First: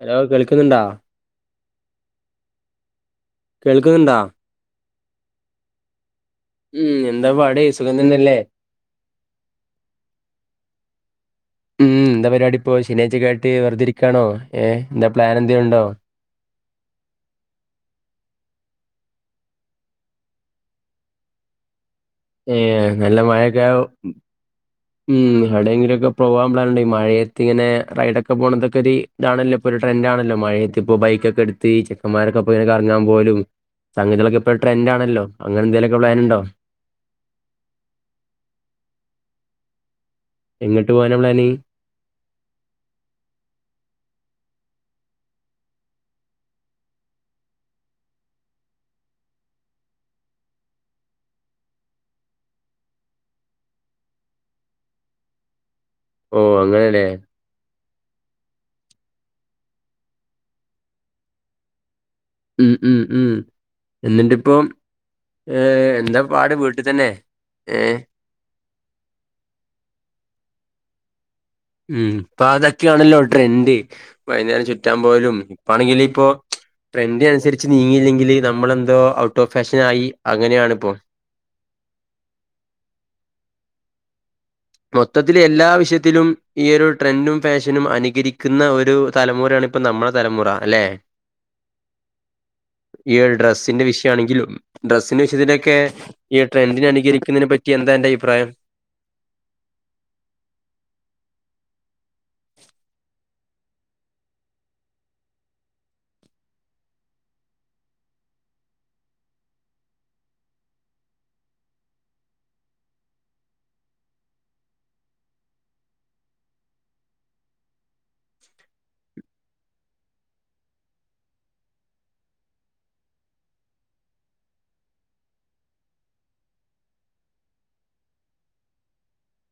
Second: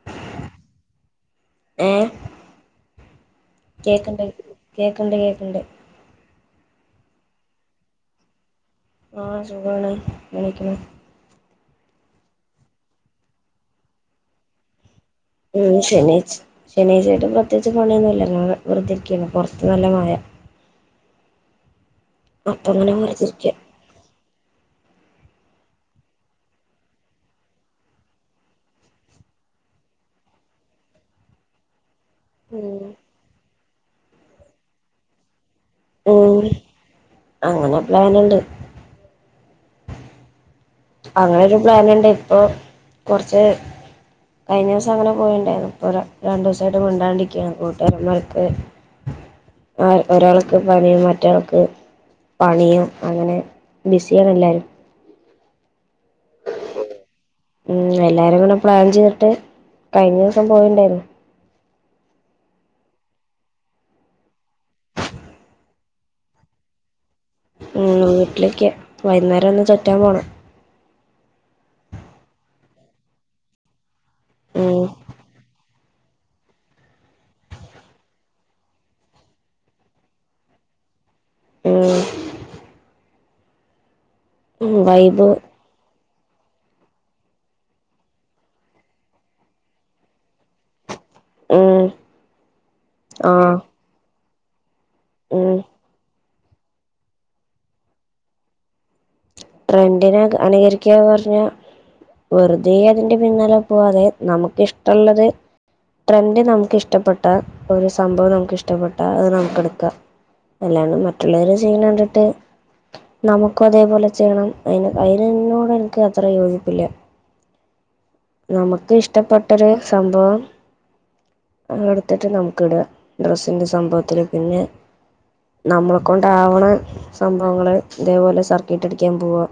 Hello കേൾക്കുന്നുണ്ടോ ഏയ് കേൾക്കുന്നുണ്ടാ കേൾക്കണ്ട് കേക്കണ്ട് കേൾക്കണ്ട് ഉം എന്താ പാട സുഖം തന്നെയല്ലേ നള സുഖാണ് [unintelligible] ഉം എന്താ പരിപാടി ഇപ്പോ ശനിയാഴ്ച്ചക്കായിട്ട വെറുതിരിക്കാണോ ഏഹ എന്താ പ്ലാൻ എന്തേലും ഉണ്ടോ [unintelligible] ശനിയാഴ്ചയിട്ട് പ്രത്യേകിച്ച് പണിയൊന്നുല്ല ഞങ്ങള് വെറുതെ ഇരിക്കന്നെ പൊറത്ത് നല്ല മയ അപ്പൊ ഏഹ് അങ്ങനെ നല്ല വെറുതിരിക്ക മഴൊക്കെ ഉം എവിടെങ്കിലൊക്കെ പോവാൻ പ്ലാനുണ്ട് ഈ മഴയത്തിങ്ങനെ റൈഡൊക്കെ പോണതൊക്കൊര് ഇതാണല്ലോ ഇപ്പോ ഒരു ട്രെൻറ് ആണല്ലോ മഴയത്ത് ഇപ്പോ ബൈക്കൊക്കെ എടുത്ത് ക്കന്മാരൊപ്പങ്ങെനെ ഉം കറങ്ങാൻ പോവലും സംഗതിയേളൊക്കെ ഇപ്പോ ട്രെൻറ് ആണല്ലോ അങ്ങനെന്തേലൊക്കെ പ്ലാനുണ്ടോ ഉം അങ്ങനെ പ്ലാനുണ്ട് എങ്ങോട്ട് പോകാനാ പ്ലാന് അങ്ങനൊരു പ്ലാൻ ഉണ്ട് ഇപ്പൊ കൊറച്ച് കഴിഞ്ഞിസം അങ്ങനെ പോയിണ്ടായിരുന്നു ഇപ്പൊ രണ്ടു ദിവസായിട്ട് മിണ്ടാണ്ടിരിക്കുകയാണ് കൂട്ടുകാരമാർക്ക് ആഹ് ഒരാൾക്ക് പനിയും മറ്റാൾക്ക് പണിയും അങ്ങനെ ബിസിയാണ് എല്ലാരും. ഓ അങ്ങനെല്ലേ ഉം എല്ലാരും കൂടെ പ്ലാൻ ചെയ്തിട്ട് കഴിഞ്ഞ ദിവസം പോയിണ്ടായിരുന്നു. ഉം ഉം ഉം എന്നിട്ടിപ്പം ഏഹ് എന്താ പാട് വീട്ടി തന്നെ ഉം ഏ വീട്ടിലേക്ക് വൈകുന്നേരൊന്ന് ചുറ്റാൻ പോണം. ഉം ഇപ്പൊ അതൊക്കെയാണല്ലോ ട്രെന്റ് വൈകുന്നേരം ഉം ചുറ്റാൻ പോവലും ഇപ്പാണെങ്കിലിപ്പോ ട്രെൻഡിനനുസരിച്ച് നീങ്ങിയില്ലെങ്കില് നമ്മളെന്തോ ഔട്ട് ഓഫ് ഫാഷനായി അങ്ങനെയാണിപ്പോ. ആഹ് വൈബ് മൊത്തത്തില് എല്ലാ വിഷയ ത്തിലും ഈ ഒരു ട്രെൻഡും ഫാഷനും അനുകരിക്കുന്ന ഒരു തലമുറയാണ് ഇപ്പൊ നമ്മളുടെ തലമുറ അല്ലെ ഉം ഈ ഒരു ആഹ് ഡ്രസിന്റെ വിഷയാണെങ്കിലും ഡ്രസ്സിന്റെ ഉം വിഷയത്തിലൊക്കെ ഈ ട്രെൻഡിനനുകരിക്കുന്നതിനെ പറ്റി എന്താ അന്റെ അഭിപ്രായം ട്രെൻഡിനെ അനുകരിക്ക പറഞ്ഞ വെറുതെ അതിന്റെ പിന്നാലെ പോവാതെ നമുക്ക് ഇഷ്ടള്ളത് ട്രെൻഡ് നമുക്കിഷ്ടപ്പെട്ടാ ഒരു സംഭവം നമുക്കിഷ്ടപ്പെട്ടാ അത് നമുക്ക് എടുക്കാം. അല്ലാണ്ട് മറ്റുള്ളവര് ചെയ്യണ കണ്ടിട്ട് നമുക്കും അതേപോലെ ചെയ്യണം അയ്ന് അയിനോട് എനിക്ക് അത്ര യോജിപ്പില്ല. നമക്ക് ഇഷ്ടപ്പെട്ടൊരു സംഭവം. എടുത്തിട്ട് നമുക്ക് ഇട ഡ്രസ്സിന്റെ സംഭവത്തില് പിന്നെ. നമ്മളെ കൊണ്ടാവ്ണ സംഭവങ്ങള് ഇതേ പോലെ സർക്കിട്ട ക്കാൻ പോവാ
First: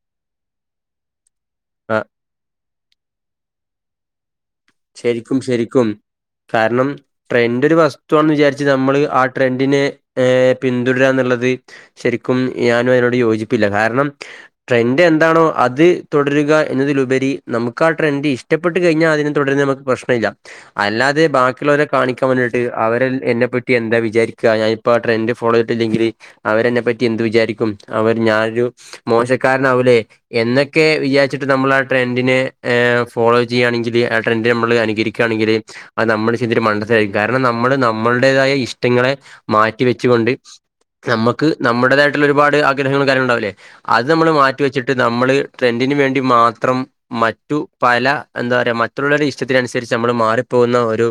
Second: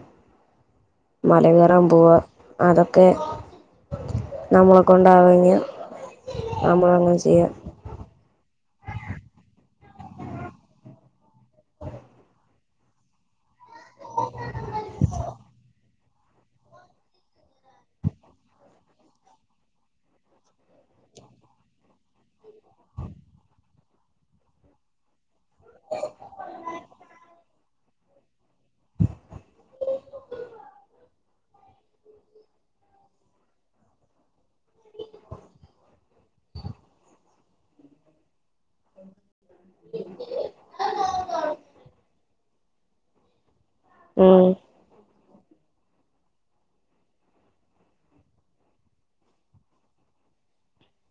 മല കേറാൻ ആ പോവാ. അതൊക്കെ. നമ്മളെ ശരിക്കും കൊണ്ടാകെങ്കി ശരിക്കും നമ്മളങ്ങനെ ചെയ്യ. റ്റോന്ന് വിചാരിച്ച് നമ്മള് ആഹ് ട്രെൻഡിനെ ഏഹ് പിന്തുടരാന്ന്ള്ളത്. ശരിക്കും ഞാനും അയിനോട് യോജിപ്പില്ല കാര്ണം ട്രെൻഡ് എന്താണോ അത്. തുടരുക എന്നതിലുപരി നമുക്ക് ആഹ് ട്രെൻഡ് ഇഷ്ടപ്പെട്ട് കഴിഞ്ഞാൽ അതിന് തുടര്ന്ന് നമുക്ക് പ്രശ്നല്ല. അല്ലാതെ ബാക്കിയുള്ളവരെ കാണിക്കാൻ വേണ്ടിട്ട് അവരെ എന്നെപ്പറ്റി എന്താ വിചാരിക്കാ ഞാൻ. ഇപ്പോ ആഹ് ട്രെൻഡ് ഫോളോ ചെയ്ട്ടില്ലെങ്കിൽ അവരെന്നെ പ്പറ്റി എന്ത് വിചാരിക്കും അവർ ഞാനൊരു. മോശക്കാരനാവൂലേ. എന്നൊക്കെ വിചാരിച്ചിട്ട് നമ്മൾ ആഹ് ട്രെൻഡിനെ ഏഹ് ഫോളോ ചെയ്യാണെങ്കിൽ. ട്രെന്റ് നമ്മള് അനുകരിക്കാണെങ്കില്. അത് നമ്മള് ചെയ്തൊരു മണ്ടത്തരായിരിക്കും കാരണം നമ്മള് നമ്മുടേതായ ഇഷ്ടങ്ങളെ. മാറ്റി വെച്ചുകൊണ്ട് നമ്മക്ക് നമ്മുടേതായിട്ടുള്ള ഒരുപാട് ആഗ്രഹങ്ങളും കാര്യങ്ങളുണ്ടാവുല്ലേ. അത് മ്മള് ഉം മാറ്റി വെച്ചിട്ട് നമ്മള്. ട്രെൻഡിന് വേണ്ടി മാത്രം മറ്റു പല എന്താ പറയാ മ റ്റുള്ളവരുടെ ഇഷ്ടത്തിനനുസരിച്ച് നമ്മൾ മാറിപ്പോകുന്ന ഒരു.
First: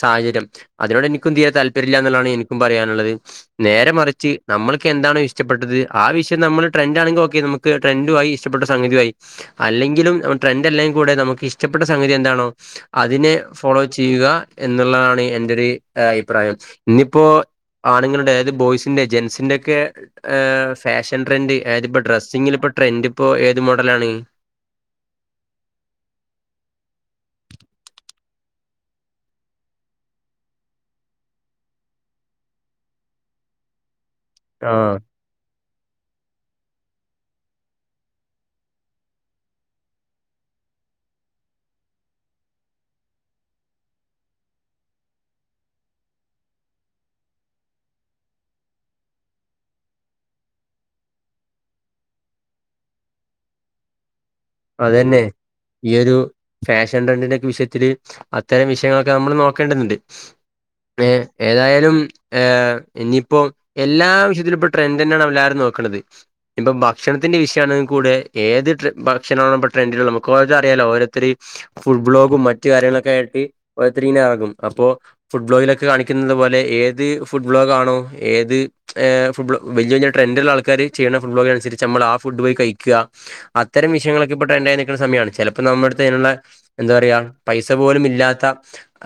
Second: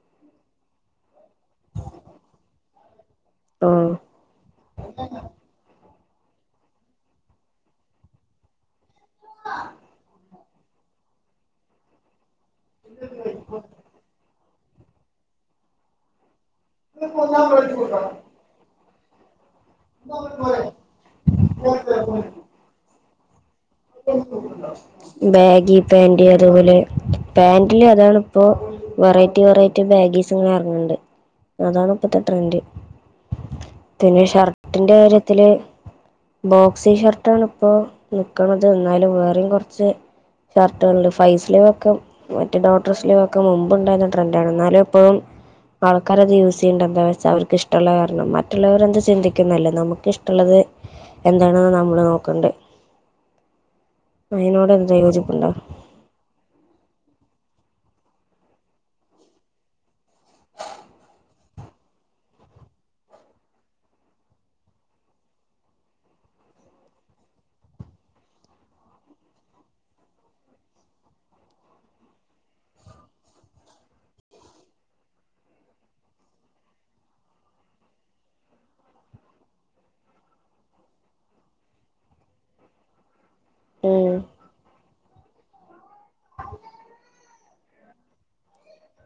സാഹചര്യം അതിനോട് എനിക്കും തീരെ താല്പര്യല്ലൃ എന്നുള്ളതാണ് എനിക്കും പറയാനുള്ളത് ആഹ് നേരെ മറിച്ച്. നമ്മൾക്കെന്താണോ ഇഷ്ടപ്പെട്ടത് ആഹ് വിഷയം നമ്മൾ ട്രെൻഡാണെങ്കി ഓക്കെ നമുക്ക് ട്രെൻഡുയി ഇഷ്ടപ്പെട്ട സംഗതി ആയി. അല്ലെങ്കിലും ന ട്രെൻഡല്ലെങ്കിൽ കൂടെ നമുക്ക് ഇഷ്ട്ടപ്പെട്ട സംഗ തി എന്താണോ അതിനെ ഫോളോ ചെയ്യുക എന്നുള്ളതാണ് എന്റെ ഒരു അഭിപ്രായം. ഇന്നിപ്പോ ആണ്ങ്ങളുടെ അതായത് ബോയ്സ്. ന്റെ ജെൻസിന്റെ ഒക്കെ എ ഫാഷൻ ട്രൻഡ് അതായതിപ്പോ ഡ്രസ്സിങ്ങിലിപ്പോ ട്രെൻഡ്. ഇപ്പോ ഏത് മോഡലാണ്? ബാഗി പാന്റ് അതുപോലെ പാന്റില് അതാണ്പ്പോ. വെറൈറ്റി വെറൈറ്റി ബാഗീസിങ്ങനെ ഇറങ്ങ്ണ്ട് അതാണിപ്പത്തെ ട്രൻഡ്. പിന്നെ ഷർട്ടിന്റെ ആഹ് കാര്യത്തില് ബോക്സി ഷർട്ടാണ്പ്പോ. ക്ക്ണത് എന്നാലും വേറെയും കൊറ്ച്ച് ഷർട്ടുകളുണ്ട് ഫൈ സ്ലീവൊക്കെ. മറ്റേ ഡോക്ടർ സ്ലീവൊക്കെ മുമ്പ്ണ്ടായിരുന്ന ട്രെൻഡാണ്ന്നാലും പ്പം. ആൾക്കാരത് യൂസ് ചെയ്യ്ണ്ട എന്താ വെച്ചാ അവർക്ക് ഇഷ്ടള്ള കാരണം മറ്റുള്ളവര് എന്ത് ചിന്തിക്കുന്നല്ല നമുക്ക് ഇഷ്ടള്ളത്. എന്താണെന്ന് നമ്മൾ നോക്കണ്ടേ. അതിനോട് എന്തേലും അതന്നെ യോജിപ്പുണ്ടോ? ഈ ഒരു ഫാഷൻ ട്രെൻഡിന്റെക്കെ വിഷയത്തില് അത്തരം വിഷയങ്ങളൊക്കെ നമ്മൾ നോക്കേണ്ടതുണ്ട്. വേ ഏതായാലും ഏഹ് ഇനിയിപ്പോ. എല്ലാ വിഷയത്തിലും ഇപ്പ ട്രെൻഡന്നെണ് എല്ലാരും നോക്ക്ണത്. ഇപ്പം ഭക്ഷണത്തിന്റെ വിഷയണെങ്കി കൂടെ ഏത് ട്രെ ഭ ക്ഷണൊള്ളപ്പോ ട്രൻഡിന്ള്ള മുക്കവായതറിയാലോ ഓരോരുത്തര്. ഫുഡ് ബ്ലോഗും മറ്റു കാര്യങ്ങളൊക്കെയായിട്ട് ഓരോര്ത്തരിങ്ങനെ എറ്ങ്ങും അപ്പോ. ഫുഡ് ബ്ലോഗിലൊക്കെ കാണിക്കുന്നത് പോലെ ഏത് ഫുഡ് ബ്ലോഗാണോ ഏത്. ഏഹ് ഫുട്ബ്ളോ വലൃ വലൃ ട്രൻഡ്ള്ള ആൾക്കാര് ചെയ്യ്ണ ഫുഡ് വ്ലോഗിനുസരിച്ച് നമ്മൾ ആഹ് ഫുഡ് പോയി കഴിക്കാ. അത്തരം ഉം വിഷയങ്ങളൊക്കെ ഇപ്പോ ട്രെന്റായി നിൽക്ക്ണ സമയാണ് ചെല ഇപ്പൊ നമ്മളട്ത്തയ്ന്ള്ള എന്താ പറ്യാ പൈസ പോലും ഇല്ലാത്ത.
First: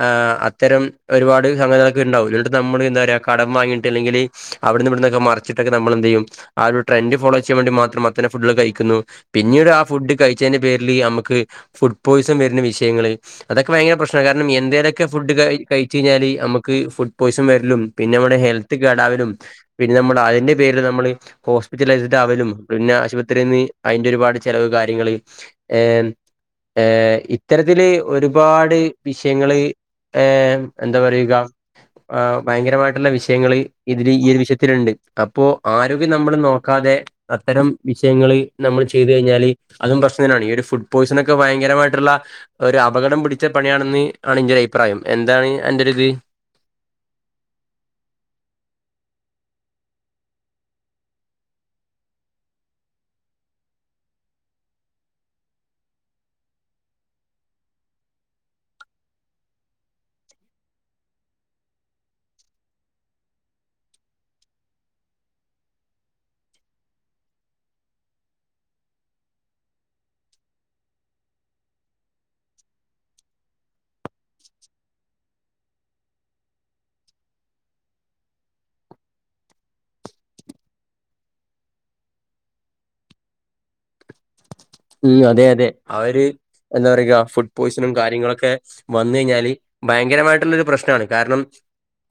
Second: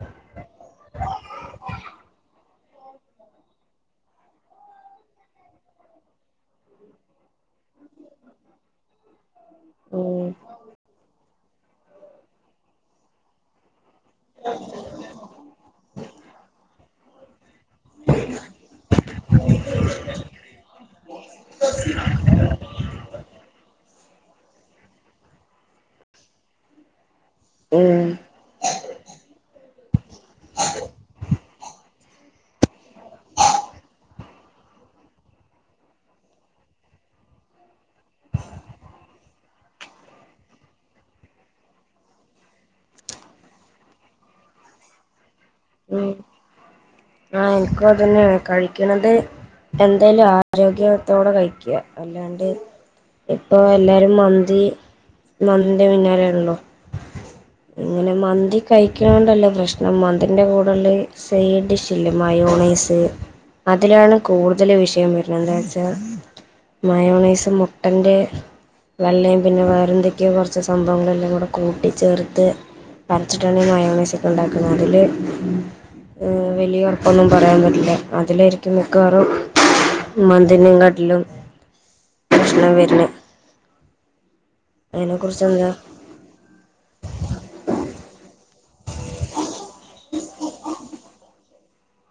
ആഹ് അത്തരം ഒരുപാട് സങ്കനകളൊക്കെ ഇണ്ടാവും ഇന്നിട്ട് നമ്മള് എന്താ പറിയാ കടം വാങ്ങിയിട്ട് അല്ലെങ്കില്. അവിടുന്ന് ഇവിടന്നൊക്കെ മറിച്ചിട്ടൊക്കെ നമ്മൾ എന്ത് ചെയ്യും ആഹ് ഒരു ട്രൻഡ് ഫോളോ ചെയ്യാൻവേണ്ടി മാത്രം അത്തരം ഫുഡുകള് കഴിക്കുന്നു പിന്നീട് ആഹ് ഫുഡ് ഉം കഴിച്ച പേരിൽ നമുക്ക് ഫുഡ് പോയിസൺ വരുന്ന വിഷയങ്ങൾ അതൊക്കെ ഭയങ്കര പ്രശ്നമാണ് കാരണം എന്തേലൊ ഫുഡ് ക കഴിച്ച കഴിഞ്ഞാല് നമുക്ക് ഫുഡ് പോയിസൻ വരലും പിന്നെ നമ്മടെ ഹെൽത്ത് കേടാവലും പിന്നെ നമ്മള് അതിന്റെ പേരില് നമ്മള് ഹോസ്പിറ്റലൈസ്ഡ് ആവലും പിന്നെ ആശുപത്രിയിൽ നിന്ന് അതിന്റെ ഒരുപാട് ചിലവ് കാര്യങ്ങൾ ഏഹ് ഏഹ് ഇത്തരത്തില് ഉം ഒരു ഒരുപാട് വിഷയങ്ങള് ഏഹ് എന്താ പറയുക ആഹ് ഭയങ്കരമായിട്ടുള്ള വിഷയങ്ങള് ഇതില് ഈ ഒരു വിഷയത്തിലുണ്ട് അപ്പോ ആരോഗ്യം നമ്മൾ നോക്കാതെ അത്തരം വിഷയങ്ങൾ നമ്മൾ ചെയ് കഴിഞ്ഞാല് അതും പ്രശ്നം തന്നെയാണ് ഈ ഫുഡ് പോയിസൺ ഒക്കെ ഭയങ്കരമായിട്ടുള്ള ഒരു അപകടം പിടിച്ച പണിയാണെന്ന് ആണ് എന്റെ ഒരു അഭിപ്രായം എന്താണ് അന്റൊരിത് ഉം ആഹ് എനിക്കു അതന്നെയാണ് കഴിക്കണത് എന്തായാലും ആരോഗ്യത്തോടെ കഴിക്കുക അല്ലാണ്ട് ഇപ്പോ എല്ലാരും മന്തി മന്തിന്റെ പിന്നാലെയാണല്ലോ ഇങ്ങനെ മന്തി കഴിക്കണോണ്ടല്ല പ്രശ്നം മ അതിൻ്റെ കൂടയുള്ള സൈഡ് ഡിഷില്ലേ മയോണൈസ് അതിലാണ് കൂടുതൽ വിഷയം വരുന്നത് എന്താച്ചാ മയോണീസ് മുട്ടന്റെ വെള്ളയും പിന്നെ വേറെന്തൊക്കെയോ കുറച്ച് സംഭവങ്ങളെല്ലാം കൂടെ കൂട്ടിച്ചേർത്ത് വരച്ചിട്ടാണ് ഈ മയോണൈസൊക്കെ ഉണ്ടാക്കണത് അതിൽ വലിയ ഉറപ്പൊന്നും പറയാൻ പറ്റില്ല അതിലായിരിക്കും മിക്കവാറും മന്തിനേകാട്ടിലും പ്രശ്നം വരണ് ഉം അതെ കുറിച്ച് അതെ എന്താ അവര് എന്താ പറയ്യാ ഫുഡ് പോയിസണും കാര്യങ്ങളൊക്കെ ക്കെ വന്ന കഴിഞ്ഞാല് ഭയങ്കരമായിട്ടുള്ള ഒരു പ്രശ്നമാണ് കാരണം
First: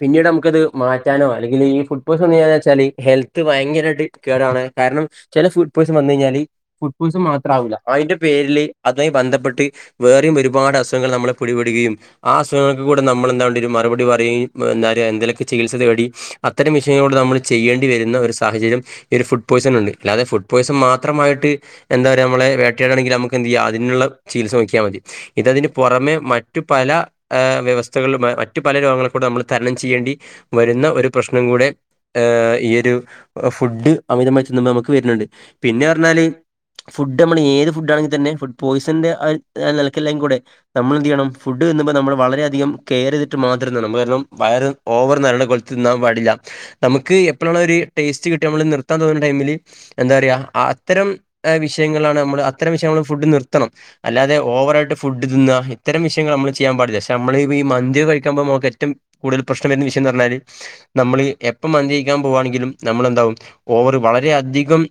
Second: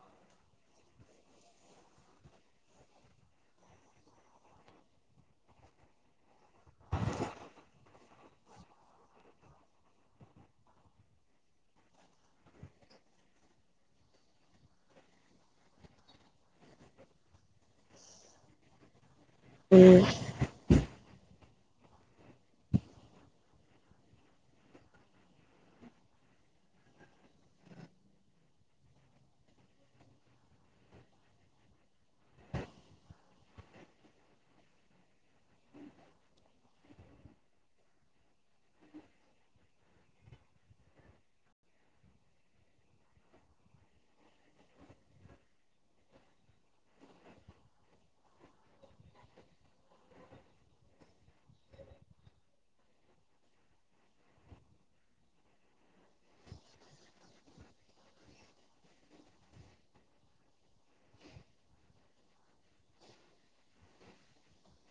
പിന്നീട് നമുക്കത് മാറ്റാനോ അല്ലെങ്കിൽ ഈ ഫുഡ് പോയ്സൺ വന്നുകഴിഞ്ഞാ വെച്ചാല് ഹെൽത്ത് ഭയങ്കരമായിട്ട് ക്കാരാണ് കാരണം ചില ഫുഡ് പോയിസൺ വന്നു കഴിഞ്ഞാല് ഫുഡ് പോയിസൺ മാ ത്രാവൂല അതിന്റെ പേരില് അതുമായി ബന്ധപ്പെട്ട് വേറെയും ഒരുപാട് അസുഖങ്ങൾ നമ്മളെ പിടിപെടുകയും ആഹ് അസുഖങ്ങൾക്ക് കൂടെ നമ്മളെന്താ വേണ്ടിവരും മറുപടി പറയും എന്താ പറയ്യാ എന്തേലൊക്കെ ചികിത്സ തേടി അത്തരം മിഷീനോട് നമ്മൾ ചെയ്യേണ്ടി വരുന്ന ഒരു സാഹചര്യം ഈ ഒരു ഫു പോയിസൺ ഉണ്ട് ഉം അല്ലാതെ ഫുഡ് പോയിസൺ മാത്രമായിട്ട് എന്താ നമ്മളെ വേട്ടയാടണെങ്കിൽ നമുക്ക് എന്ത് ചെയ്യാ അതിനുള്ള ചികിത്സ നോക്കിയ മതി. ഇതതിന് പുറമെ മറ്റു പല ആ വ്യവസ്ഥകളും മറ്റു പല രോഗങ്ങളിൽ കൂടെ നമ്മൾ തരണം ചെയ്യേണ്ടി വരുന്ന ഒരു പ്രശ്നം കൂടെ ആഹ് ഈയൊരു ഫുഡ് അമിതമായി ചെന്നുമ്പോൾ നമുക്ക് വരുന്നുണ്ട് പിന്നെ പറഞ്ഞാല് ഫുഡ് നമ്മൾ ഏത് ഫുഡ് ആണെങ്കിൽ തന്നെ ഫുഡ് പോയിസന്റെ അഹ നൽക്കല്ലെങ്കും കൂടെ നമ്മൾ എന്ത് ചെയ്യണം ഫുഡ് തിന്നുമ്പ നമ്മൾ വളരെ അധികം കെയർ ചെയ്തിട്ട് മാത്രം തിന്ണം വയറ് ഓവർ നിറയണപോൽ തിന്നാൻ പാടില്ല നമുക്ക് എപ്പോളാണോ ഒരു ടേസ്റ്റ് കിട്ടി നമ്മള് നിർത്താൻ തോന്നുന്ന ടൈമില് എന്താ പറയാ അത്തരം അഹ വിഷയങ്ങളാണ് നമ്മള് അത്തരം വിഷയങ്ങള് ഫുഡ് നിർത്തണം അല്ലാതെ ഓവറായിട്ട് ഫുഡ് തിന്നാ ഇത്തരം വിഷയങ്ങള് നമ്മള് ചെയ്യാൻ പാടില്ല ക്ഷെ നമ്മള് ഈ മന്തി കഴിക്കുമ്പോ നമുക്ക് ഏറ്റും കൂടുതൽ പ്രശ്നം വരുന്ന വിഷയം എന്ന് പറഞ്ഞാല് നമ്മള് എപ്പം മന്തി കഴിക്കാൻ പോവുവാണെങ്കിലും നമ്മളെന്താവും ഓവർ വളരെ അധികം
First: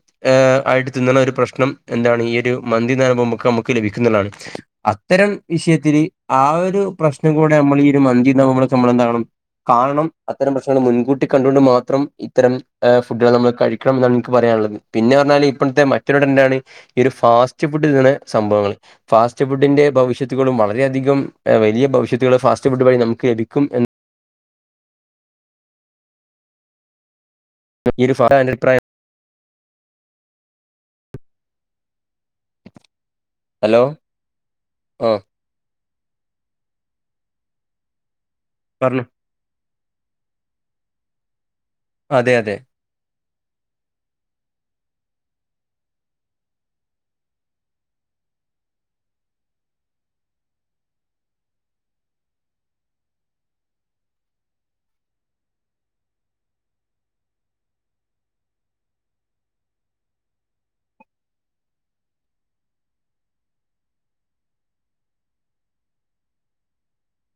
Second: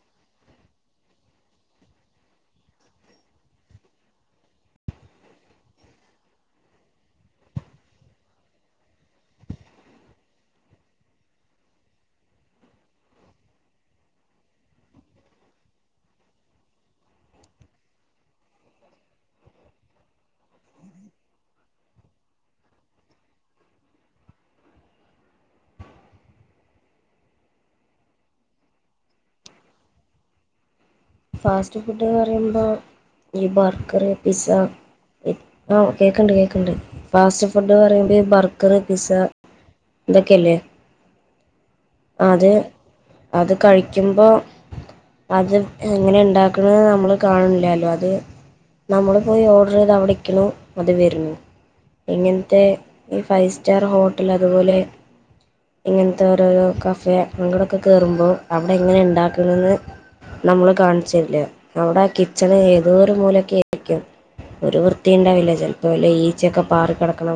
ആയിട്ട് തിന്നണ ഒരു പ്രശ്നം എന്താണ് ഈ ഒരു മന്തിന്ന് [unintelligible] നമുക്ക് ലഭിക്കുന്നതാണ്. അത്തരം വിഷയത്തില് ആഹ ഒരു പ്രശ്നം കൂടെ നമ്മൾ ഈ ഒരു മന്തി [unintelligible] നമ്മളെന്തവണം. കാണണം അത്തരം പ്രശ്നങ്ങൾ മുൻകൂട്ടി കണ്ടൊണ്ട് മാത്രം ഇത്തരം അഹ ഫുഡുകൾ നമ്മൾ കഴിക്കണം എന്നാണ് എനിക്ക് പറയാനുള്ളത്. പിന്നെ പറഞ്ഞാൽ ഇപ്പോഴത്തെ മറ്റൊരു ട്രെന്റാണ് ഈ ഒരു ഫാസ്റ്റ് ഫുഡ് ന്നുള്ള സംഭവങ്ങൾ. ഫാസ്റ്റ് ഫുഡിന്റെ ഭവിഷത്തുകളും വളരെയധികം വലിയ ഭവിഷത്തുകളു ഫാസ് റ്റ് ഫുഡ് വഴി നമുക്ക് ലഭിക്കും എന്ന് ഇ [unintelligible] അഭിപ്രായം ഫാസ്റ്റ് ഫുഡ്ന്ന് പറയുമ്പോൾ ഈ ഹലോ ബർഗർ, പിസ്സ ആഹ് ഓ കേക്ക്ണ്ട് കേക്കണ്ട് ഫാസ്റ്റ് ഫുഡ് ന്ന് പറയുമ്പോ ബർഗറ്, പറഞ്ഞു. പിസ്സ ഇതൊക്കെയല്ലേ ആഹ് അതെ, അത് അതെ. അത് കഴിക്കുമ്പോ അത് എങ്ങനെ ഉണ്ടാക്കണത് നമ്മള് കാണണില്ലല്ലോ അത് നമ്മൾ പോയി ഓർഡർ ചെയ്ത് അവിടെക്കണു അത് വരുന്നു. ഇങ്ങനത്തെ ഈ ഫൈവ് സ്റ്റാർ ഹോട്ടല് അതുപോലെ ഇങ്ങനത്തെ ഓരോരോ കഫേ അങ്ങടൊക്കെ കേറുമ്പോൾ അവിടെ എങ്ങനെ ഉണ്ടാക്കുന്നെന്ന് നമ്മളെ കാണിച്ച് തരില്ല അവിടെ ആ കിച്ചണ് ഏതോ ഒരു മൂലക്കെ ആയിരിക്കും. ഒരു വൃത്തി ഉണ്ടാവില്ല ചിലപ്പോ വല്ല ഈച്ചക്കെ പാറി കടക്കണ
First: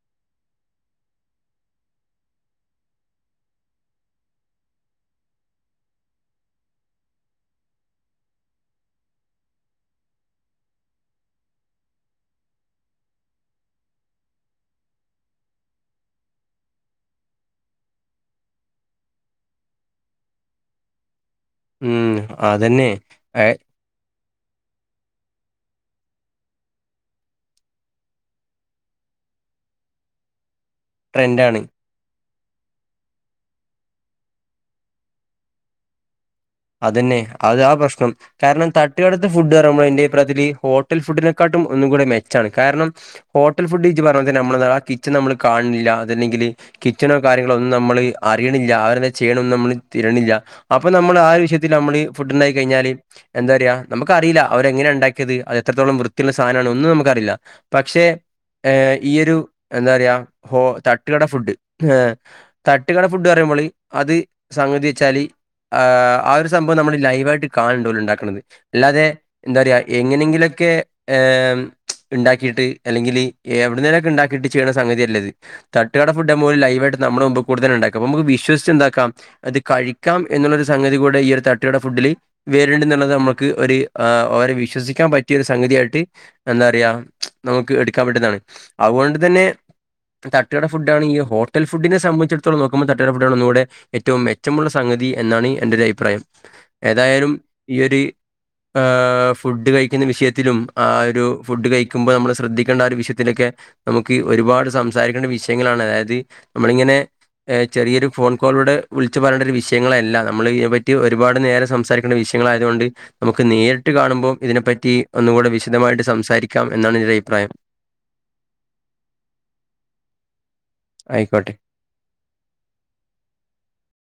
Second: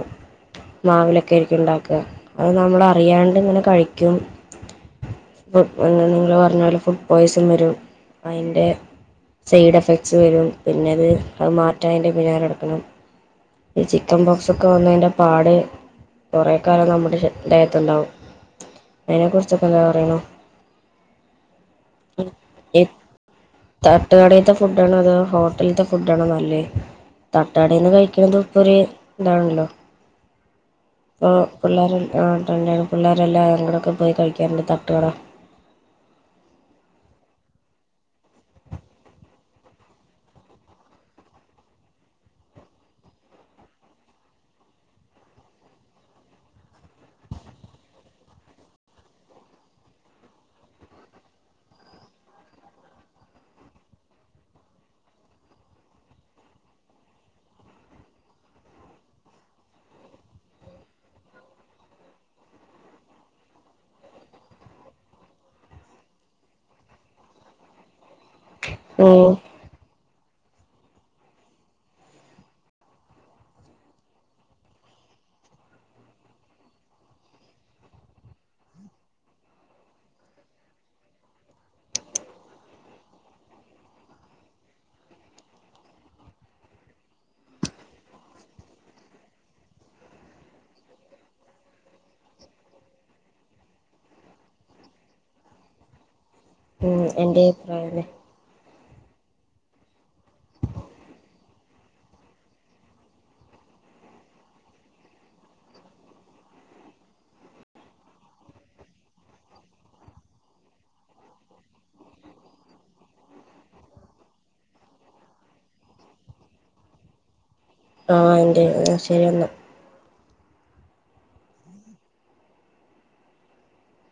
മാവിലൊക്കെ ആരിക്കും ഉണ്ടാക്കുക അത് നമ്മള് അറിയാണ്ട് ഇങ്ങനെ കഴിക്കും. ഫ് നിങ്ങള് പറഞ്ഞോലെ ഫുഡ് പോയ്സൺ വരും അയ്ന്റെ സൈഡ് എഫക്ട്സ് വരും പിന്നെ അത് അത് മാറ്റാനതിൻ്റെ പിന്നാലെ നടക്കണം. ഈ ചിക്കൻ ബോക്സ് ഒക്കെ വന്നതിന്റെ പാട് കുറെ കാലം നമ്മുടെ ശ ദേഹത്തുണ്ടാവും അതിനെ കുറിച്ചൊക്കെ എന്താ പറയണോ? ഉം അതന്നെ ഏഹ് തട്ടുകടത്തെ ഫുഡാണോ അതോ ഹോട്ടലിത്തെ ഫുഡാണോ നല്ലേ തട്ടു കടയിന്ന് കഴിക്കണത് ഇപ്പം ഒരു ഇതാണല്ലോ? ഇപ്പോ ട്രെൻഡാണ്. പിള്ളേരെ അ ട്രെന്റ് ആണ് പിള്ളോരെല്ലാരും കൂടക്കെ പോയി കഴിക്കാറുണ്ട് തട്ടുകട. അതന്നെ അതാ പ്രശ്നം കാരണം തട്ടുകടത്തെ ഫുഡ് പറയുമ്പം ന്റെഭിപ്രായത്തില് ഹോട്ടൽ ഫുഡിനെക്കാട്ടും ഒന്നും കൂടെ മെച്ചാണ് കാരണം ഹോട്ടൽ ഫുഡ് ഇജ്ജ് പറഞ്ഞ പോലെ തന്നെ നമ്മൾ ആ കിച്ചൺ നമ്മള് കാൺണില്ല അതല്ലെങ്കില് കിച്ചണോ കാര്യങ്ങളോ ഒന്നും നമ്മള് അറിയണില്ല അവരെന്താ ചെയ്യണൊന്നും നമ്മൾ തിരണില്ല അപ്പൊ നമ്മൾ ആ ഒരു [unintelligible] ൽ നമ്മള് ഫുഡ് ഉണ്ടായി കഴിഞ്ഞാല് എന്താ പറയാ നമുക്ക് അറിയില്ല അവരെ എങ്ങനെയാ ഉണ്ടാക്കിയത് അത് എത്രത്തോളം വൃത്തിയുള്ള സാധനാണ് ഒന്നും നമുക്ക് അറിയില്ല. പക്ഷെ ഏഹ് ഈ ഒരു എന്താ പറയാ ഹോ തട്ടുകട ഫുഡ് ഏഹ് തട്ടുകട ഫുഡ് പറയുമ്പോൾ അത് സംഗതി വെച്ചാല് ആ ഒരു സംഭവം നമ്മൾ ലൈവ് ആയിട്ട് കാണണ്ടോല് ഉണ്ടാക്കണത് അല്ലാതെ ഉം എന്താ പറയ എങ്ങനെങ്കിലൊക്കെ ഏഹ് ഉണ്ടാക്കിയിട്ട് അല്ലെങ്കിൽ എവിടുന്നേലും ഒക്കെ ഉണ്ടാക്കിയിട്ട് ചെയ്യണ സംഗതിയല്ലിത്. തട്ടുകട ഫുഡ് പോല ലൈവായിട്ട് നമ്മളെ മുമ്പ് കൂടെത്തന്നെ ഉണ്ടാക്ക അപ്പ നമുക്ക് വിശ്വസച്ച് എന്താക്കാം അത് കഴിക്കാം എന്നുള്ളൊരു സംഗതി കൂടെ തട്ടുകുടെ ഫുഡില് [unintelligible] എന്നുള്ളത് നമുക്ക് ഒരു അവരെ വിശ്വസിക്കാൻ പറ്റിയ ഒരു സംഗതിയായിട്ട് എന്താ പറയ നമുക്ക് എടുക്കാൻ പറ്റുന്നതാണ് അതുകൊണ്ട് തന്നെ തട്ടു കട ഫുഡാണെങ്കി ഹോട്ടൽ ഫുഡിനെ സംബന്ധിച്ചിടത്തോളം നോക്ക്മ്പോ തട്ടു കട ഫുഡാണ് ഒന്നൂടെ ഏറ്റവും മെച്ചമുള്ള സംഗതി എന്നാണ് എന്റെ ഒരു അഭിപ്രായം ഉം ഏതായാലും എന്റെ ഈ ഒരു അഭിപ്രായം ആഹ് ഫുഡ് കഴിക്കുന്ന വിഷയത്തിലും ആ ഒരു ഫുഡ് കഴിക്കുമ്പ നമ്മള് ശ്രദ്ധിക്കേണ്ട ആ ഒരു വിഷയത്തിലൊക്കെ വിഷയത്തിലൊക്കെ നമുക്ക് ഒരുപാട് സംസാരിക്കേണ്ട വിഷയങ്ങളാണ് അതായത് നമ്മളിങ്ങനെ ഏഹ് ചെറിയൊരു ഫോൺ കോളൂടെ വിളിച്ച് പറയേണ്ട ഒരു വിഷയങ്ങളല്ല നമ്മള് [unintelligible] ഒരുപാട് നേരം സംസാരിക്കേണ്ട വിഷയങ്ങളായതുകൊണ്ട് നമുക്ക് നേരിട്ട് കാണുമ്പോൾ ഇതിനെപ്പറ്റി ഒന്നുകൂടെ വിശദമായിട്ട് സംസാരിക്കാം എന്നാണ് എന്റെ അഭിപ്രായം ആ അന്റെ ശരി എന്ന ആയിക്കോട്ടെ